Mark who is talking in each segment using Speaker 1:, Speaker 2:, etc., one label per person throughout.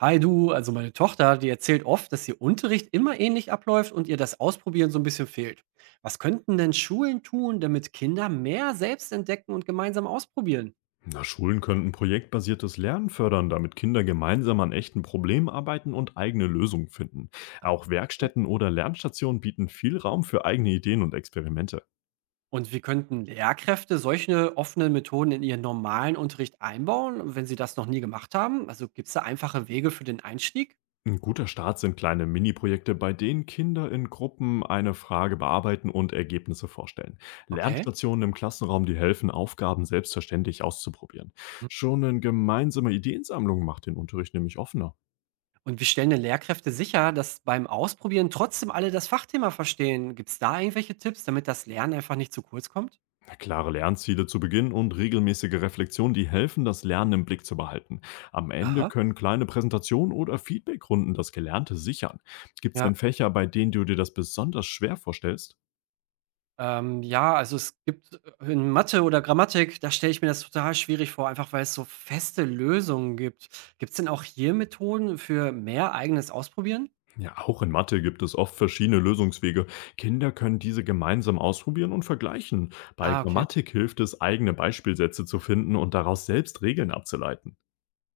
Speaker 1: Hi du, also meine Tochter, die erzählt oft, dass ihr Unterricht immer ähnlich abläuft und ihr das Ausprobieren so ein bisschen fehlt. Was könnten denn Schulen tun, damit Kinder mehr selbst entdecken und gemeinsam ausprobieren?
Speaker 2: Na, Schulen könnten projektbasiertes Lernen fördern, damit Kinder gemeinsam an echten Problemen arbeiten und eigene Lösungen finden.
Speaker 1: Ah,
Speaker 2: Auch
Speaker 1: okay.
Speaker 2: Werkstätten oder Lernstationen bieten viel Raum für eigene Ideen und Experimente.
Speaker 1: Und wie könnten Lehrkräfte solche offenen Methoden in ihren normalen Unterricht einbauen, wenn sie das noch nie gemacht haben? Also gibt es da einfache Wege für den Einstieg?
Speaker 2: Ein guter Start sind kleine Mini-Projekte, bei denen Kinder in Gruppen eine Frage bearbeiten und Ergebnisse vorstellen.
Speaker 1: Okay.
Speaker 2: Lernstationen im Klassenraum, die helfen, Aufgaben selbstverständlich auszuprobieren.
Speaker 1: Hm.
Speaker 2: Schon eine gemeinsame Ideensammlung macht den Unterricht nämlich offener.
Speaker 1: Und wie stellen denn Lehrkräfte sicher, dass beim Ausprobieren trotzdem alle das Fachthema verstehen? Gibt es da irgendwelche Tipps, damit das Lernen einfach nicht zu kurz kommt?
Speaker 2: Klare Lernziele zu Beginn und regelmäßige Reflexion, die helfen, das Lernen im Blick zu behalten. Am Ende
Speaker 1: Aha.
Speaker 2: können kleine Präsentationen oder Feedbackrunden das Gelernte sichern. Gibt es
Speaker 1: Ja.
Speaker 2: denn Fächer, bei denen du dir das besonders schwer vorstellst?
Speaker 1: Ja, also es gibt in Mathe oder Grammatik, da stelle ich mir das total schwierig vor, einfach weil es so feste Lösungen gibt. Gibt's denn auch hier Methoden für mehr eigenes Ausprobieren?
Speaker 2: Ja, auch in Mathe gibt es oft verschiedene Lösungswege. Kinder können diese gemeinsam ausprobieren und vergleichen. Bei
Speaker 1: Ah, okay.
Speaker 2: Grammatik hilft es, eigene Beispielsätze zu finden und daraus selbst Regeln abzuleiten.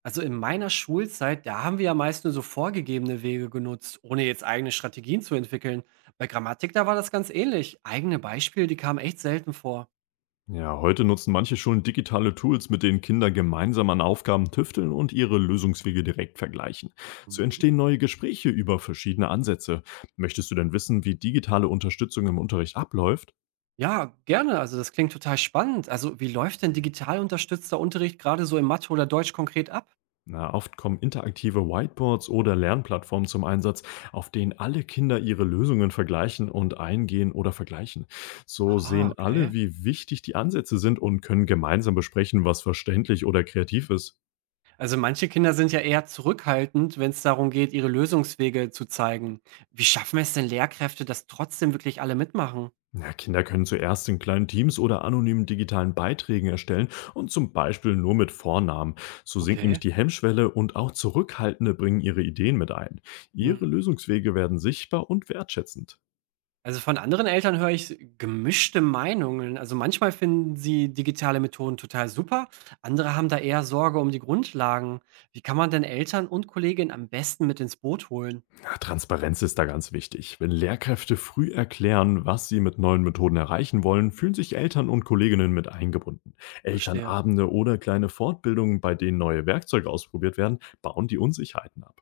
Speaker 1: Also in meiner Schulzeit, da haben wir ja meist nur so vorgegebene Wege genutzt, ohne jetzt eigene Strategien zu entwickeln. Bei Grammatik, da war das ganz ähnlich. Eigene Beispiele, die kamen echt selten vor.
Speaker 2: Ja, heute nutzen manche Schulen digitale Tools, mit denen Kinder gemeinsam an Aufgaben tüfteln und ihre Lösungswege direkt vergleichen. So
Speaker 1: Mhm.
Speaker 2: entstehen neue Gespräche über verschiedene Ansätze. Möchtest du denn wissen, wie digitale Unterstützung im Unterricht abläuft?
Speaker 1: Ja, gerne. Also das klingt total spannend. Also wie läuft denn digital unterstützter Unterricht gerade so in Mathe oder Deutsch konkret ab?
Speaker 2: Na, oft kommen interaktive Whiteboards oder Lernplattformen zum Einsatz, auf denen alle Kinder ihre Lösungen vergleichen und eingehen oder vergleichen. So
Speaker 1: Ah,
Speaker 2: sehen
Speaker 1: okay.
Speaker 2: alle, wie wichtig die Ansätze sind und können gemeinsam besprechen, was verständlich oder kreativ ist.
Speaker 1: Also manche Kinder sind ja eher zurückhaltend, wenn es darum geht, ihre Lösungswege zu zeigen. Wie schaffen es denn Lehrkräfte, dass trotzdem wirklich alle mitmachen?
Speaker 2: Ja, Kinder können zuerst in kleinen Teams oder anonymen digitalen Beiträgen erstellen und zum Beispiel nur mit Vornamen. So sinkt nämlich
Speaker 1: Okay.
Speaker 2: die Hemmschwelle und auch Zurückhaltende bringen ihre Ideen mit ein.
Speaker 1: Hm.
Speaker 2: Ihre Lösungswege werden sichtbar und wertschätzend.
Speaker 1: Also von anderen Eltern höre ich gemischte Meinungen. Also manchmal finden sie digitale Methoden total super, andere haben da eher Sorge um die Grundlagen. Wie kann man denn Eltern und Kolleginnen am besten mit ins Boot holen?
Speaker 2: Ja, Transparenz ist da ganz wichtig. Wenn Lehrkräfte früh erklären, was sie mit neuen Methoden erreichen wollen, fühlen sich Eltern und Kolleginnen mit eingebunden.
Speaker 1: Verstehe.
Speaker 2: Elternabende oder kleine Fortbildungen, bei denen neue Werkzeuge ausprobiert werden, bauen die Unsicherheiten ab.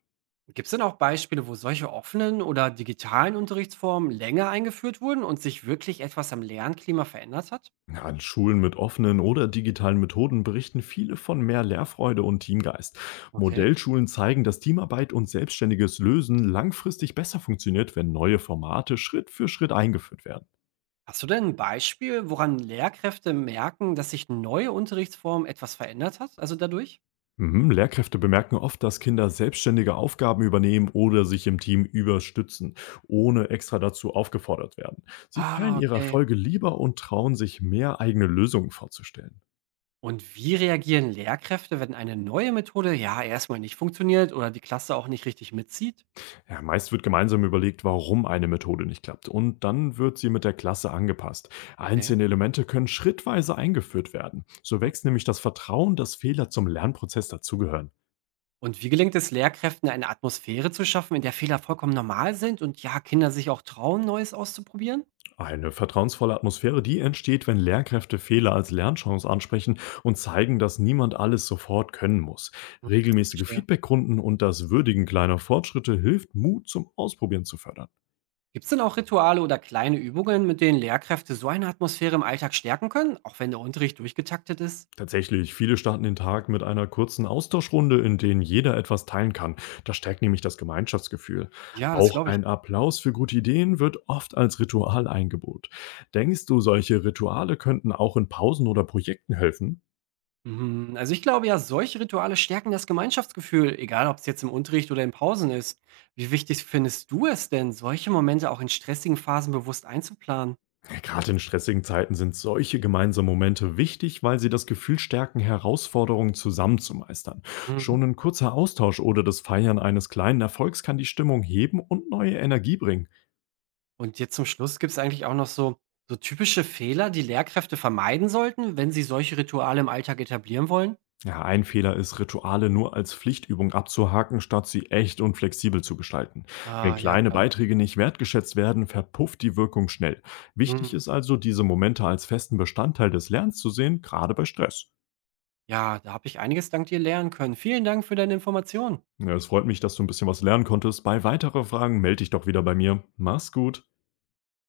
Speaker 1: Gibt es denn auch Beispiele, wo solche offenen oder digitalen Unterrichtsformen länger eingeführt wurden und sich wirklich etwas am Lernklima verändert hat?
Speaker 2: Ja, an Schulen mit offenen oder digitalen Methoden berichten viele von mehr Lehrfreude und Teamgeist.
Speaker 1: Okay.
Speaker 2: Modellschulen zeigen, dass Teamarbeit und selbstständiges Lösen langfristig besser funktioniert, wenn neue Formate Schritt für Schritt eingeführt werden.
Speaker 1: Hast du denn ein Beispiel, woran Lehrkräfte merken, dass sich neue Unterrichtsformen etwas verändert hat, also dadurch?
Speaker 2: Mhm. Lehrkräfte bemerken oft, dass Kinder selbstständige Aufgaben übernehmen oder sich im Team überstützen, ohne extra dazu aufgefordert werden. Sie teilen
Speaker 1: Ah,
Speaker 2: ihre
Speaker 1: okay.
Speaker 2: Erfolge lieber und trauen sich mehr eigene Lösungen vorzustellen.
Speaker 1: Und wie reagieren Lehrkräfte, wenn eine neue Methode, ja, erstmal nicht funktioniert oder die Klasse auch nicht richtig mitzieht?
Speaker 2: Ja, meist wird gemeinsam überlegt, warum eine Methode nicht klappt und dann wird sie mit der Klasse angepasst.
Speaker 1: Okay.
Speaker 2: Einzelne Elemente können schrittweise eingeführt werden. So
Speaker 1: Hm.
Speaker 2: wächst nämlich das Vertrauen, dass Fehler zum Lernprozess dazugehören.
Speaker 1: Und wie gelingt es Lehrkräften, eine Atmosphäre zu schaffen, in der Fehler vollkommen normal sind und, ja, Kinder sich auch trauen, Neues auszuprobieren?
Speaker 2: Eine vertrauensvolle Atmosphäre, die entsteht, wenn Lehrkräfte Fehler als Lernchance ansprechen und zeigen, dass niemand alles sofort können muss.
Speaker 1: Hm,
Speaker 2: Regelmäßige
Speaker 1: verstehe.
Speaker 2: Feedbackrunden und das Würdigen kleiner Fortschritte hilft, Mut zum Ausprobieren zu fördern.
Speaker 1: Gibt es denn auch Rituale oder kleine Übungen, mit denen Lehrkräfte so eine Atmosphäre im Alltag stärken können, auch wenn der Unterricht durchgetaktet ist?
Speaker 2: Tatsächlich, viele starten den Tag mit einer kurzen Austauschrunde, in denen jeder etwas teilen kann. Das stärkt nämlich das Gemeinschaftsgefühl.
Speaker 1: Ja, das
Speaker 2: Auch
Speaker 1: glaube ich.
Speaker 2: ein Applaus für gute Ideen wird oft als Ritual eingebaut. Denkst du, solche Rituale könnten auch in Pausen oder Projekten helfen?
Speaker 1: Mhm. Also, ich glaube ja, solche Rituale stärken das Gemeinschaftsgefühl, egal ob es jetzt im Unterricht oder in Pausen ist. Wie wichtig findest du es denn, solche Momente auch in stressigen Phasen bewusst einzuplanen?
Speaker 2: Gerade in stressigen Zeiten sind solche gemeinsamen Momente wichtig, weil sie das Gefühl stärken, Herausforderungen zusammen zu meistern.
Speaker 1: Mhm.
Speaker 2: Schon ein kurzer Austausch oder das Feiern eines kleinen Erfolgs kann die Stimmung heben und neue Energie bringen.
Speaker 1: Und jetzt zum Schluss gibt es eigentlich auch noch so typische Fehler, die Lehrkräfte vermeiden sollten, wenn sie solche Rituale im Alltag etablieren wollen?
Speaker 2: Ja, ein Fehler ist, Rituale nur als Pflichtübung abzuhaken, statt sie echt und flexibel zu gestalten. Wenn
Speaker 1: Ah, ja,
Speaker 2: kleine
Speaker 1: klar.
Speaker 2: Beiträge nicht wertgeschätzt werden, verpufft die Wirkung schnell.
Speaker 1: Mhm.
Speaker 2: Wichtig ist also, diese Momente als festen Bestandteil des Lernens zu sehen, gerade bei Stress.
Speaker 1: Ja, da habe ich einiges dank dir lernen können. Vielen Dank für deine Informationen.
Speaker 2: Ja, es freut mich, dass du ein bisschen was lernen konntest. Bei weiteren Fragen melde dich doch wieder bei mir. Mach's gut.